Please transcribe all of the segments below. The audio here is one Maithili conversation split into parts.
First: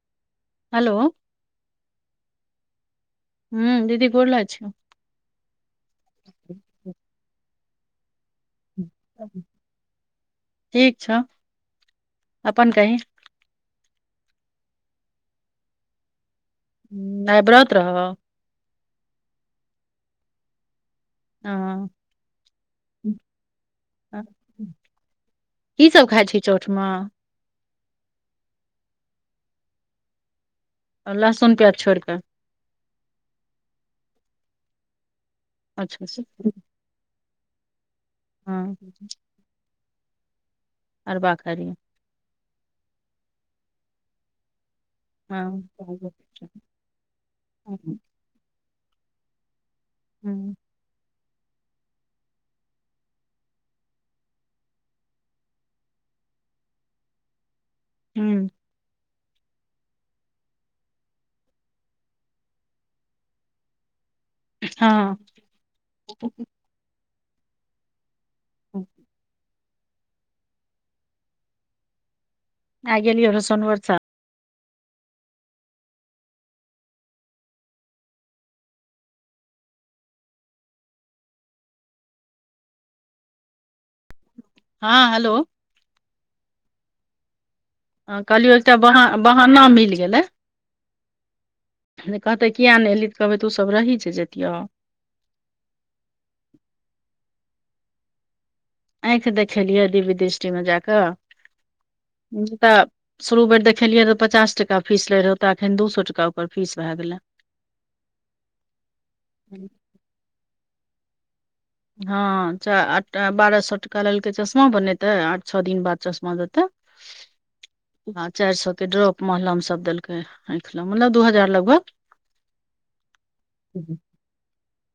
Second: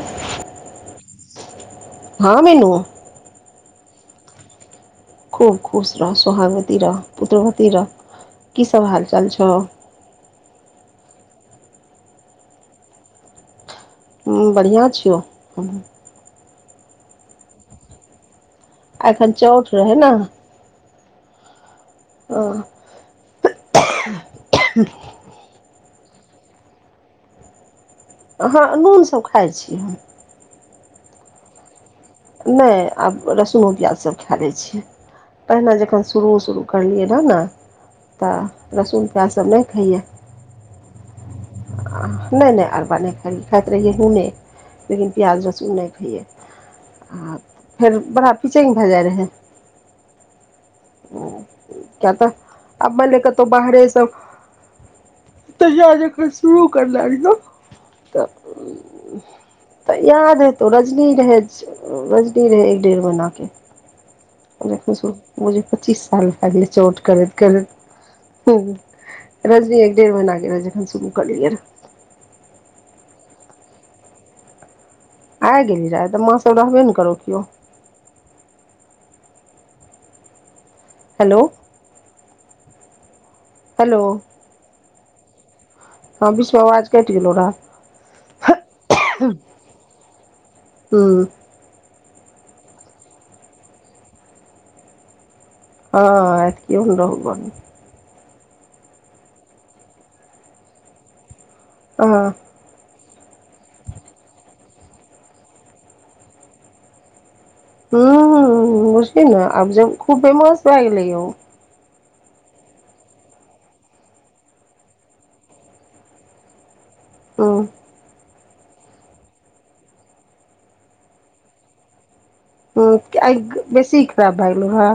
[inaudible] हैलो हँ मीनु हूँ दीदी गोर लागै छिओ खूब खुश रह सोहागवती रह पुत्रवती रह की सब हालचाल छौ ठीक छौ अपन कही बढ़िआँ छिओ ह आय ब्रत रहौ एखन चौठ रहै नऽ हँ की सब खाइ छी चौठ मऽ हँ नूनसभ खाइ छी हम आ लहसुन प्याज छोड़ि कऽ नय आब लहसुनो प्याज सब खा लै छियै पहिने अच्छा जखन से शुरू शुरू प करियै रह ने तऽ हँ लहसुन प्याज सब नहि खइये अरबा खरी नहि नहि अरबा नहि ख खाइत रहियै हुने लेकिन प्याज हँ लहसुन नहि खैये आ फेर हूँ बड़ा पिचंग भए जाय रहे हूँ ह किया तऽ आब भेलै कतौ बाहरेसँ तहिया तखन जे शुरू कर लेल ने तऽ तऽ याद हेतौ रजनी रहै रजनी रहै एक डेढ़ महिना कऽ हँ बुझी पच्चीस साल भए गेले चौठ करैत करैत हू रजनी एक डेढ़ महिना के रहै पेखन शूरू करलियै रहै आय गेलियै रहै सोनवर्षा आइ गेलहि रहै आय तऽ माँ सब रहबे नय करौ कियौ हैलो हैलो हॅ हैलो हँ विच सँ आवाज कटि गेलो रहए हँ कहलियौ एकटा बहान बहाना मिल गेलै हू जे कहतै किएक नहि एलहि तऽ कहबै तू सभ रही छै जैतियौ हँ आय तऽ कियो नऽ रहो घर मऽ आँखि देखेलियै दिव्य दृष्टि मे जा कऽ आहाँ जेतय शुरू बेर देखेलियै रहऽ पचास टाका फीस लैत रहै ओतऽ एखन दू सए टाका ओकर फीस भए गेलै हँ बुझीनऽ आब जब खूब बदमासभागलै इहो हँ बारह सए टका लेलकै चश्मा बनेते और छओ दिन बाद चश्मा देते [inaudible] हू आ चारि सए के ड्रॉप महलम सब देलकै आँखल मतलब दू हजार लगभग हू एँख बेसी खराब भए गेलो हँ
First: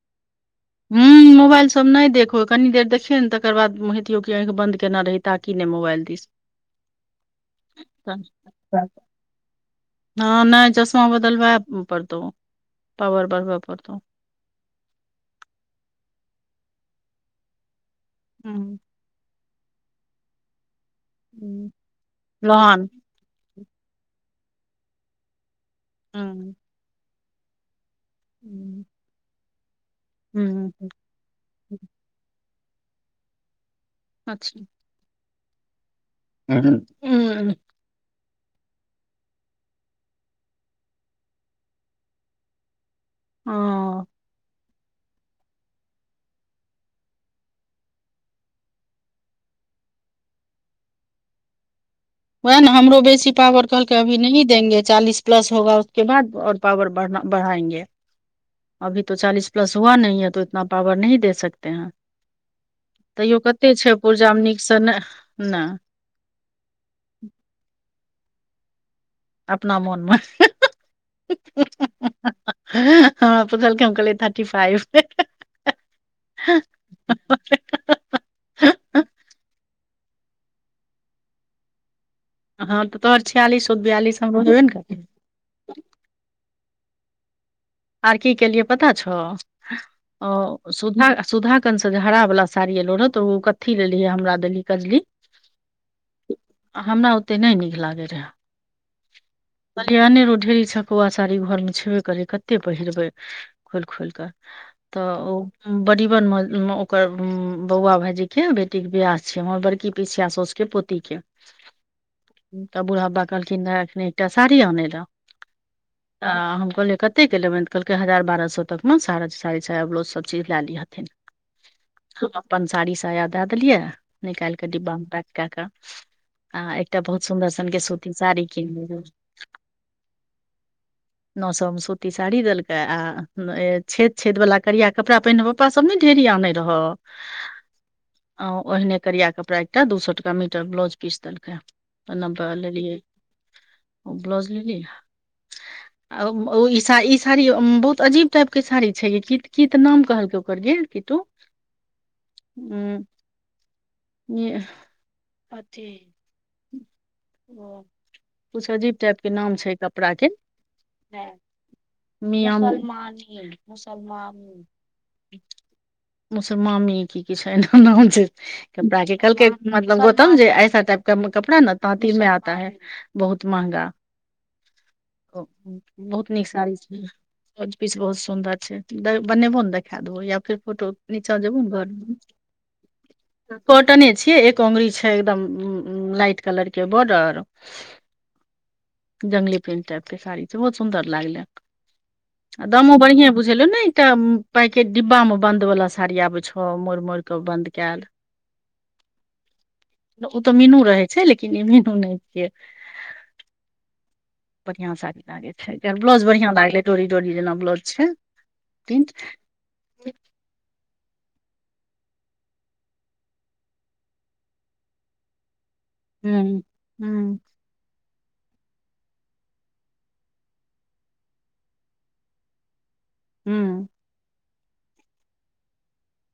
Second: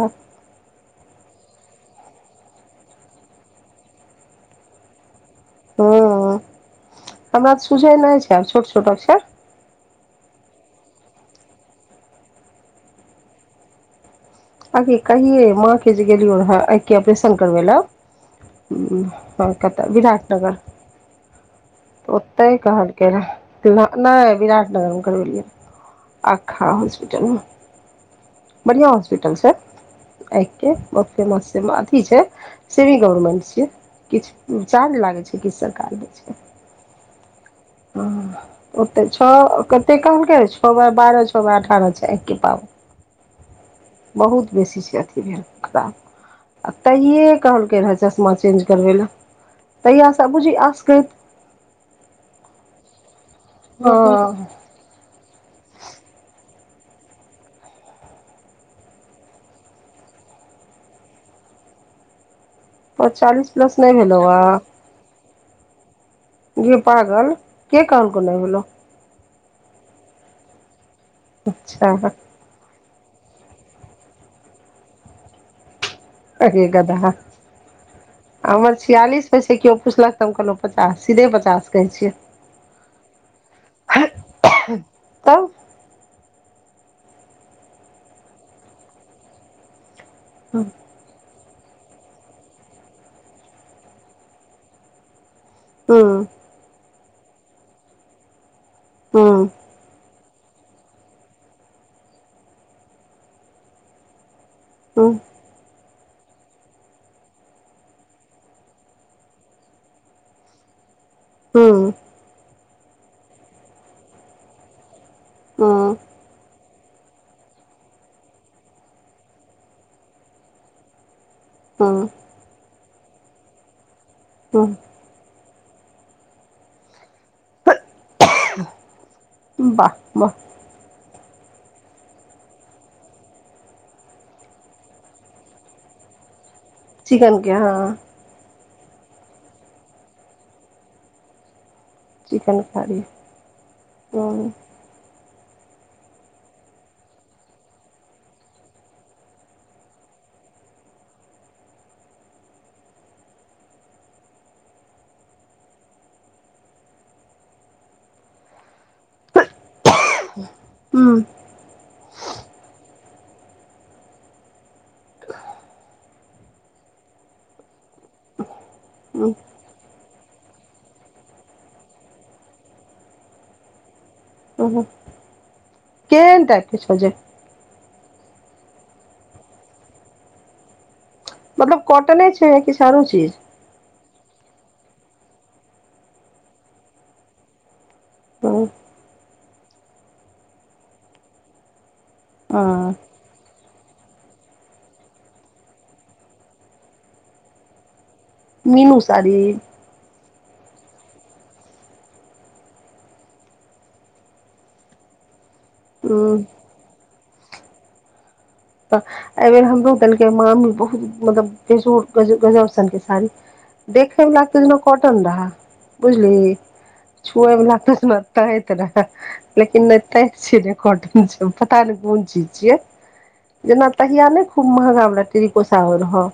हू मोबाइल सब नहि देखहो कनी देर देखियौ ने तकर बाद हेतियौ की आँखि बंन्द केना रहित हूंम्म हमरा तऽ सुझै नहि छै आब छोट छोट अक्षर हँ नहि चश्मा बदलबै पड़तौ पावर बढ़बऽ पड़तौ आगे कहियै माँ के जे गेलियौ रेहै आँख के ऑपरेशन करबै ला हूं हूंम्म कलकाता विराटनगर तऽ ओतै लोहान कहलकै के रहै तऽ नहि विराटनगरमे करबेलियै रहै हूं अखा हॉस्पिटलमे बढ़ियाँ हॉस्पिटल छै आँखि हूं के अथि छै सेमी गवर्मेंट छै किछ अच्छा चार्ज लागै छै तऽ किछ सरकार दै छै हूंम्म हँ ओते छौ कत्ते कहलकै छौ बाय बारह छौ बाय अठारह छै आँखिके पावर हँ बहुत बेसी छै अथी भेल खराब आ तहिये कहलकै रहे चश्मा चेंज करबै लै तहियास बूझही आसकैत वएह ने हमरो बेसी पावर कहलकै हँ [unintelligible] [unintelligible] [unintelligible] तैयो चालीस कत्ते प्लस नहि छै भेलौ पुजामे हे नीकसँ नैह नै गे पागल के कहलकौ नहि भेलो अपना मोनमे अच्छा हमरा पुछलकै हम कहलियै थट्टी फाइव अगे गदहा हमर छियालिस पर छै केओ पुछलक तऽ हम कहलौं पचास सीधे पचास कहै छियै हँ तऽ तोहर छियालिस छौ तऽ बियालिस हमरो हैबे ने करतै तब आर की केलियै पता छौ सुधा सुधा कन से जे हरा बला साड़ी एलौ रहै तऽ ओ कत्थी लेलहीे हमरा देलही कजली हँ आ हमरा ओते नहि नीक लागे रहे हूँ बलिहाने रहौ ढेरी छै पौआ साड़ी घरमे छेबे करै कत्ते पहिरबै खोलि खोलिकऽ तऽ हूँ ओ बड़ीबन मे ओकर बौआ भायजी के बेटी के बियाह छियै हमर बड़की पीसिया साउस के पोति के हूंम्म तऽ बूढ़ाबा कहलखिन एखनी एकटा साड़ी आनै लऽ हूंम्म तऽ हम कहलियै कतेक के लेबनि तऽ कहलकै हजार बारह सए तकमे सारा साड़ी साया ब्लाउज सभचीज लै लिहथिन [inaudible] हँ तू अपन साड़ी साया दै देलियै निकालिक हूँ डिब्बा मे पैक के कऽ आ एकटा बहुत सुन्दर सनके सूती साड़ी कीन लेलियै वाह वाह नौ सौ मे सूती साड़ी देलकै आ छेद छेद वला करिया कपड़ा पहिने पप्पा सब नै ढेरी आनै रहौ चिकन के हँ आ ओहिने करिया कपड़ा एकटा दू सौ टका मीटर ब्लाउज पीस देलकै नम्बा चिकन कारी लेलियै हूँ ब्लौज लेली आ ई साड़ी साड़ी बहुत अजीब टाइप के साड़ी छै कीत कीत नाम कहलकै ओकर आ गे नि [unintelligible] [inaudible] कुछ अजीब टाइप के नाम छै कपड़ा के हूँ मियमानी मुसलमाझी मुसलमामी मुसर मामी की किछ एना नाम छै दाई क हूँ कहलके मतलब ओत ऐसा टाइप क कपड़ा न ताँति ज मे आता है बहुत महगा हूँ [inaudible] केहन टाइप के छौजे बेलॉज पीस बहुत सुन्दर छै बनेबो ने देखा देबो या फिर फोटो नीचा जेबो ने मतलब घर मे, कॉटने छिए किछ और चीज कॉटने छियै एक अंगुरी छै एकदम लाइट कलर के बॉर्डर हूँ जंगली पेंट टाइप के साड़ी छै बहुत सुन्दर लागलै आ हूँ दामो बढ़िए बुझेलो ने एकटा पैकेट डिब्बा मे बंद वाला साड़ी आब छौ मोड़ मोड़ के बंद कयल [inaudible] मीनू साड़ी ओ तऽ मीनू रहै छै लेकिन ई मीनू नहि छियै बढ़ियां साड़ी लागे छै ब्लाउज हूँ बढ़िया लागलै डोरी डोरी जेना ब्लाउज छै तऽ प्रिंट एहि बेेर हमरो देलकै मामी बहुत मतलब बेजोर गजब गजब सन साड़ी देखेमे लागत छै जेना कोटन रहा बुझलि हूँ हूँ हूँ छुए बला लागत जेना तैत रह लेकिन नहि तेत छीय पता नहि कॉटन छिए बता न कौन चीज छियै जेना हूँ तहिया ने खूब महंगा बला टेरिकोसा हो रहै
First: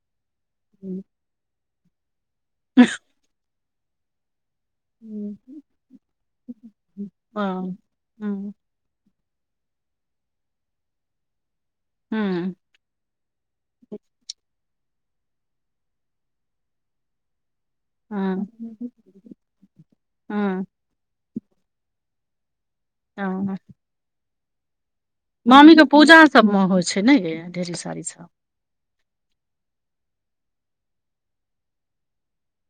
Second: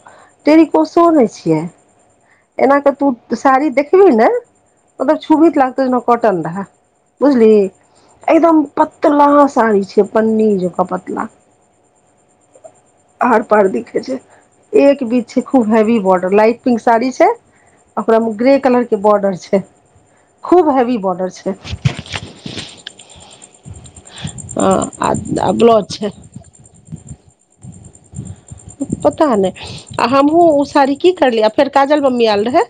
टेरिकोसो ने छिये एना तऽ तू साड़ी देखबी ने ओकरा छुबही त लागतै जेना कोटन रेहै बुझली हँ हूँ एकदम पतला साड़ी छै पन्नी जोका पतला [unintelligible] आर पड़ दिेख छै एक बीच छै खूब हरी बॉर्डर लाट टिग साड़ी छै ओकरा में हँ ग्रे कलर के बॉर्डर छै हँ खूब हेवी बॉर्डर छै [unintelligible] [unintelligible] [unintelligible] आ आ मामीे के ब्लाउज छै पूजा सबमे होइ छै ना ए ढेरी साड़ी सब पता नहि आ हमहुँ ओ साड़ी की करलियै आ फेर काजल मम्मी आयल रहै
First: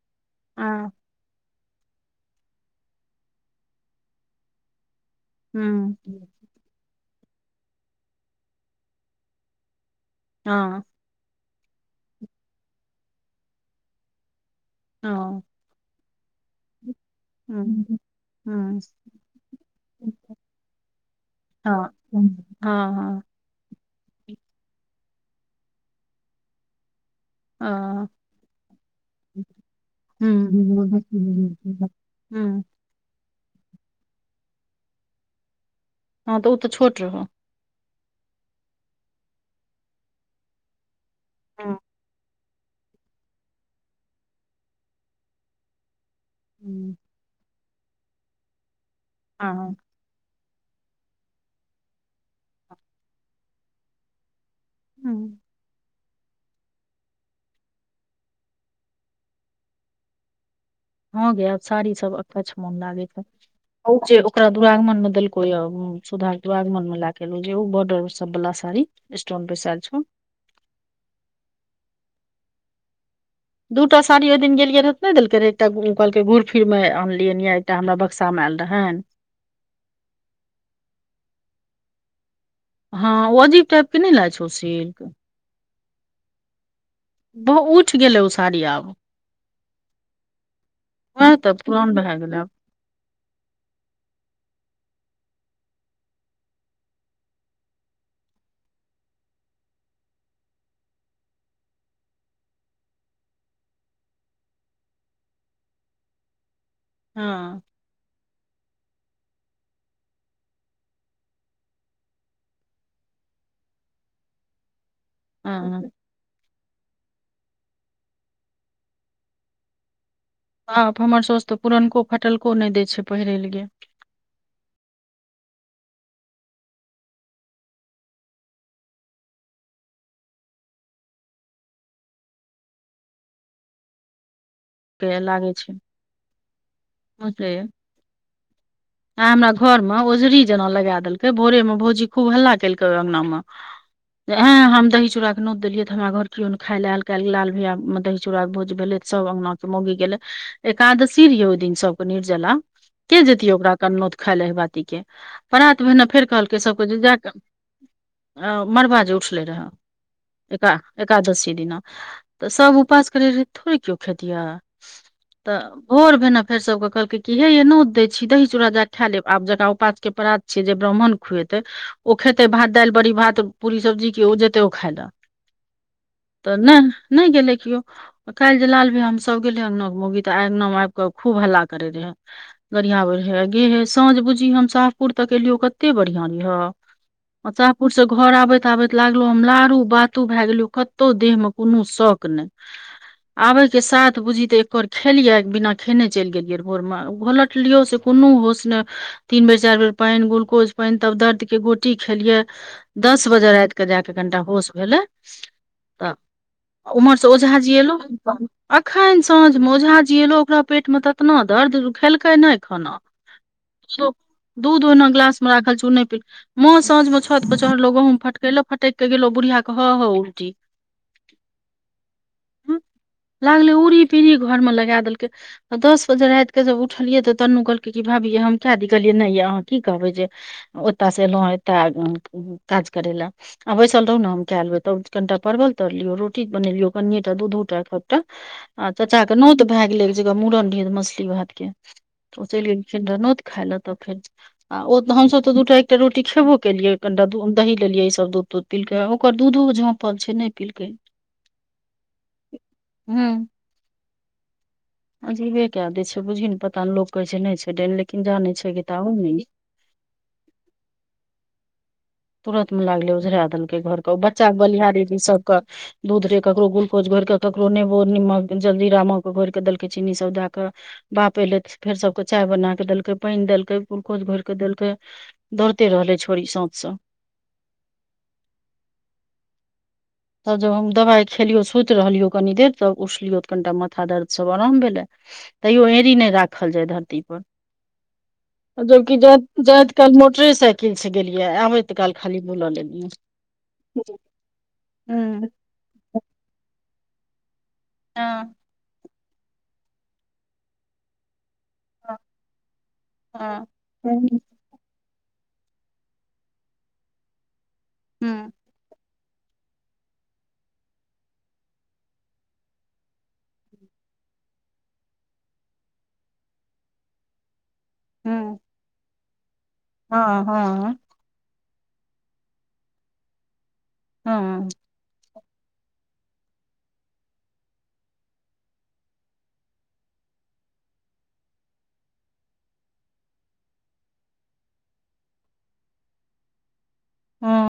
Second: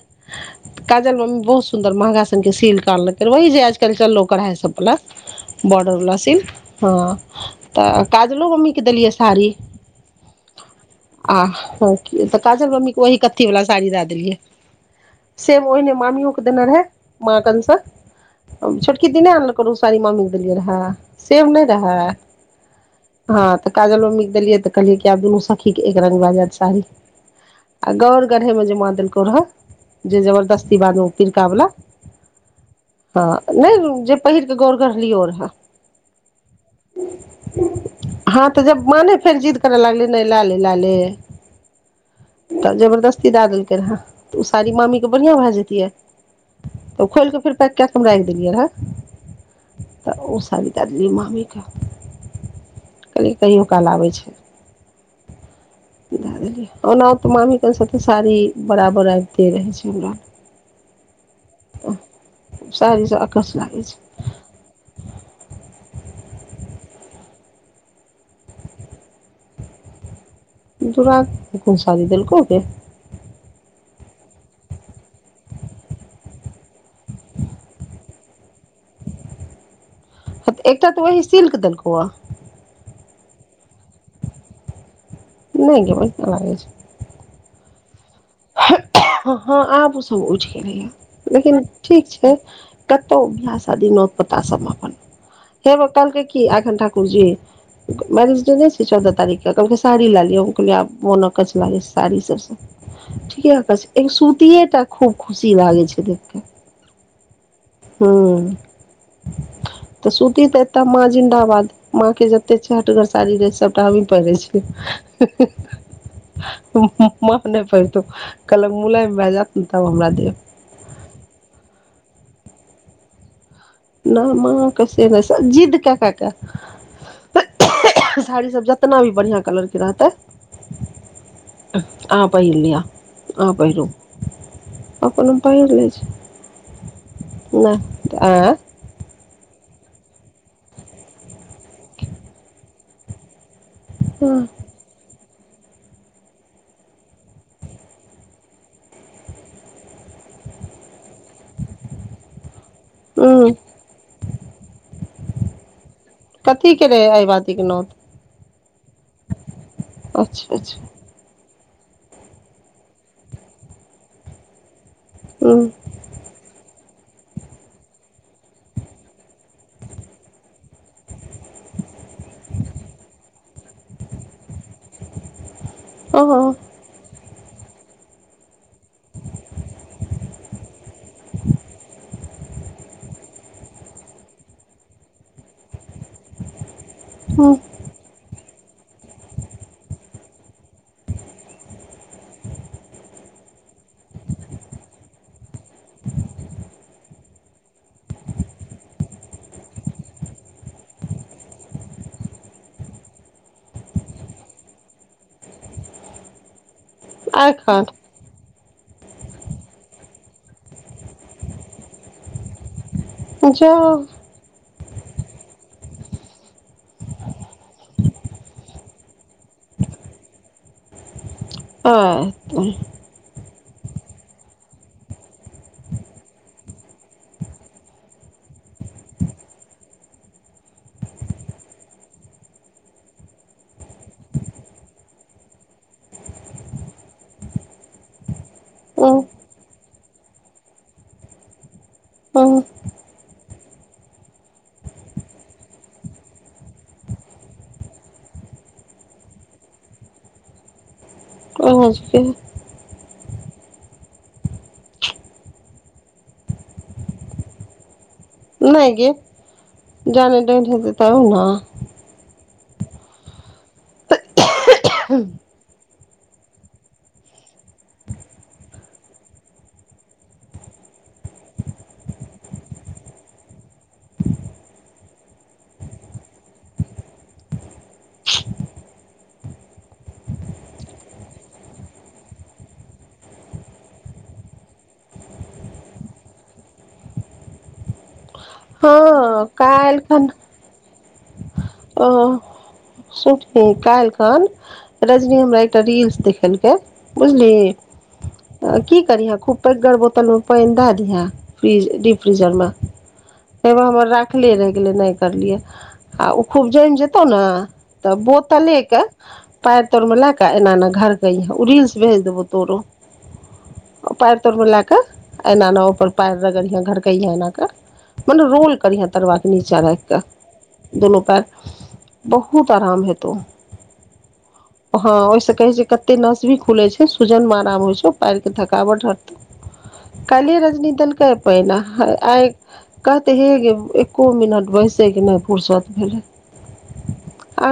हँ काजल मम्मी बहुत सुन्दर महंगा से सील्क अनलकै वही जे आजकल चललो कढ़ाई सब वला बॉर्डर हूँ वला सिल्क हँ तऽ काजलो मम्मी के देलियै साड़ी हँ आ काजल मम्मी के वही कथी वला साड़ी द देलियै हँ सेम ओहिने मामीयों के देने रहे माँ हूँ कनसा हूँ हँ छोटकी दीदी ने आनलकै साड़ी मम्मी के देलियै रहे [unintelligible] हँ तऽ काजल मम्मीे देलियै तऽ कहलियै कि आब दुनू सखी के एक रंग भ जाइत साड़ी आ हँ गौर गढ़हे मे जे माँ देलकौ रहैऽ जे जबरदस्ती बाद मे पिरका बला [inaudible] हूँ हँ न जे पहिरके गौर गलियो रेहा हँ तऽ ओ तऽ छोट रहौ हँ तऽ जब माँ ने फेर जिद करै लागलै नहि लै ले लै ले हूँ तऽ जबरदस्ती दए देलकै रहए तऽ ओ साड़ी मामीके बढ़िआँ भए जैतियै तऽ ओ खोलि कऽ फेर पैक कए कऽ हम राखि देलियै रहै [unintelligible] तऽ ओ साड़ी दैय देलियै मामीकेँ कहलियै कहियो काल आबै छै हूँ दए देलियै ओना ओ तऽ मामीे के सँ तऽ साड़ी बराबर आबिते रहै छै हमरा हँ गैय आब साड़ी सब अकछ मन लागे साड़ीसँ छै अकछ लागै उ छै जे तोरा दुरागमन मे देलको या सुधा दुरागमन मऽ लए के जे उ बॉर्डर सब बला साड़ी स्टोन बैसाइल छौ दुरागमन मे कोन साड़ी देलकौ गे दू टा साड़ी ओहि दिन गेलियै रहै तऽ नहि देलक रहै एकटा ओ कहलकै घूर फिरमे आनलियै ये एकटा हमरा बक्सामे आयल रहैन ह एकटा तऽ वहि सिल्क देलको अ हँ ओ अजीब टाइपकेँ नहि लायै छौ ओ सिल्क नहि गे बढ़िया लागै छै बहु उठ गेलै ओस हँ आब ओसभ उठि गेलैय वएह तऽ लेकिन पुरान ठीक भए छै गेलै कतौ बियाह सादी नोत पता सब अपन हेव कहलके की एखन ठाकुर जी मैरिजडे नहि छै चौदह तारीखके कलक साड़ी ला लियो कहलिये आब मोन अकछ लागे छै साड़ी सब सऽ ठीके अगछ एगो सुतिये टा खूब खुशी लागे छै देखकऽ हँ हुँ [inaudible] तऽ सुती एतऽ माँ जिन्दाबाद माँके जतेक छ चहटगर साड़ी रहै सभटा हमही पहिरे छियै हँ हँ माँ नहि पहिरतो कहलक मुलायम भए जाइत नऽ तब हमरा देब आब हमर साउस तऽ पुरनको फटलको नहि दैय छै पहिरै लऽ गे नै माँ कऽ से नहि से जिद्द केँ कै कऽ साड़ीसभ जेतना भी बढ़िआँ कलरके रहतै आहाँ पहिरलियऽ आहाँ पहिरू के आपन हम लागे छै पहिर लै छी नहि आँय [unintelligible] आ हमरा घर मऽ औझरी जेना लगाय देलकै भोरे मऽ भौजी खूब हल्ला केलकै ओय अंगना मऽ एय हम दही चूड़ा नोत देलियै तऽ हमरा घर केओ खाइ लए आएल काल्हि लाल भैयामे दही चूड़ाके भोज भेलै तऽ सभ अंगना सँ मौगी गेलै एकादशी रहिये ओहि दिन सब कऽ निर्जला के हूँ जेतियै ओकरा कन खाय ल एहि बातीकेँ परात भेने फेर कहलकै कथी सबकेँ के जे रहे जाउ एहि बातीकेँ नौत अ मड़बा जे उठलै रहऽ अच्छा एका अच्छा एकादशी दिना तऽ सभ उपास करैत रहै थोड़ि केओ खेतियै तऽ हूँ भोर भेनअ फेर सब कऽ कहलकै कि हे ये नोत दै छी दही चूरा जा क खा लेब आब जकरा उपास के परात छैयै जे ब्राह्महण खुवेते ओ खेतै भात दालि बड़ी भात पूरी सब्जीकेँ ओ जेतै ओ खाय लऽ हँ त नैय नहि गेले केओ काल्हि जे लालभैया हम सब गेले अंगनके मौगी त अगना गना मे आबि कऽ खूब हल्ला करे रहै गढ़ियाबै रहे गेहे साँझ बुझी हम साहपुर तक एलियौ कते बढ़ियां रहियो हूँ अच्छा पुर से घर आबैत आबैत लागलो हम लारू बातो भए गेलिय कतहु देह मे कोनो शौक नहि आबे के साथ बुझी तऽ एककर खेलिय एक बिना खेने चलि गेलियै भोर मे घोलट लियो से कोनो होश नऽ तीन बेर चारि बेर पानि ग्लुकोज पानि तब दर्दके गोटी खेलियै दस बजे रात क जा कऽ कनिटा होश भेलै तऽ उम्हरसँ ओझाजी एखन एलऊ अखन साँझमे ओझाजी एलऊ ओकरा पेटमे एतना दर्द खेलकै नय खाना जा दूध ओहिना गिलास मे राखल छै ओ नय पिलकै माँ साँझ में छत पर चढ़लो गहुँम फटकैले फटक के गेलहु बुढ़ियिया के ह ह उल्टी अ तऽ लागलै ऊढ़ी पीढ़ी घर मे लगा देलकै दस बजे रात क जब उठलियै तऽ तनू कहलकै कि भाभी हम कै दी कहलियै नय य अहाँ की कहबै जे ओतयसँ एलहुँ एतय काज करय लए आ बैसल रहु ने हम कए लेबै तब कनिटा परवल तरलियौ रोटी बनेलियो कनिए टा दू दू टाटा [inaudible] आ हूँ चाचा के नोत भए गेलै एक जगह मूड़न भेल मछली भात के ओ हूँ चेल गेलखिन रह नोत खायइ ल तऽ फेर आ ओऽ हमसभ तऽ दू टा एकटा रोटी खेबो केलियै कनिटा दू दही लेलियै ईसभ दूध दूध पीलकै ओकर दूधो झफल छै नय पीलकै ओझा जी के हूँ अजीबे कै दे छै बुझी ने पता लोक कहे छै नय छै डायन लेकिन जाने छै नहि गे किताबो ने जाने दैत हेतै तय ओहना तुरन्त मे लागलै उझरा देलकै घरके ओ बच्चा बलिहारी सबकऽ दूध रे ककरो ग्लुकोज घोरि कऽ ककरो नेबो निमक जल्दीरामक घोरि कऽ देलकै चीनीसभ दए कऽ बाप एलै तऽ फेर सभके चाय बना कऽ देलकै पानि देलकै गुलकोच घोरि कऽ देलकै दौड़ते रहलै छोड़ी सौझसँ तब जब हम दबाइ खेलियौ सुति रहलियौ कनि देर तब उठलियौ तऽ कनिटा मथा दर्दसभ आराम भेलै तैयो एड़ी नय राखल जाय धरती पर जबकि जा हँ जाइत काल्हि काल मोटरेसइकिल से गेलियै आबैत अ काल खाली बुलऽ लेलियै छोटकी कालखान रजनी हूँ हमरा एकटा रील्स देखेलकै बुझली हँ की करिहे खूब पैगर बोतल मे पाईन दए दिहा फ्रीज डी फ्रीजरमे हँ फ पायनो हमर हूँ राखले रहि गेलै नय करलियै आ ओ खूब जमि जेतहु ने तऽ बोतलेके पैर तोर मे लए क एना एना घरकैय ओ रीलस भेज देबौ तोरो पैर तोर मे लए कऽ एना एना ऊपर पैर रगरिहा घरकह एना क मने हूँ रोल करीहै तरबा क नीचा रईख क हाँ दोनो पैर बहुत आराम हेतौ हँ ओहिसँ कहै छै कतय कते नस भी खुले छै सुजन मे आराम होइ छै पैर के थकावट हटतो काइले रजनी देलकै पाइन अ ह आय कहतै हे गै एको मिनट बैसे के नै फुरसत भेलै हँ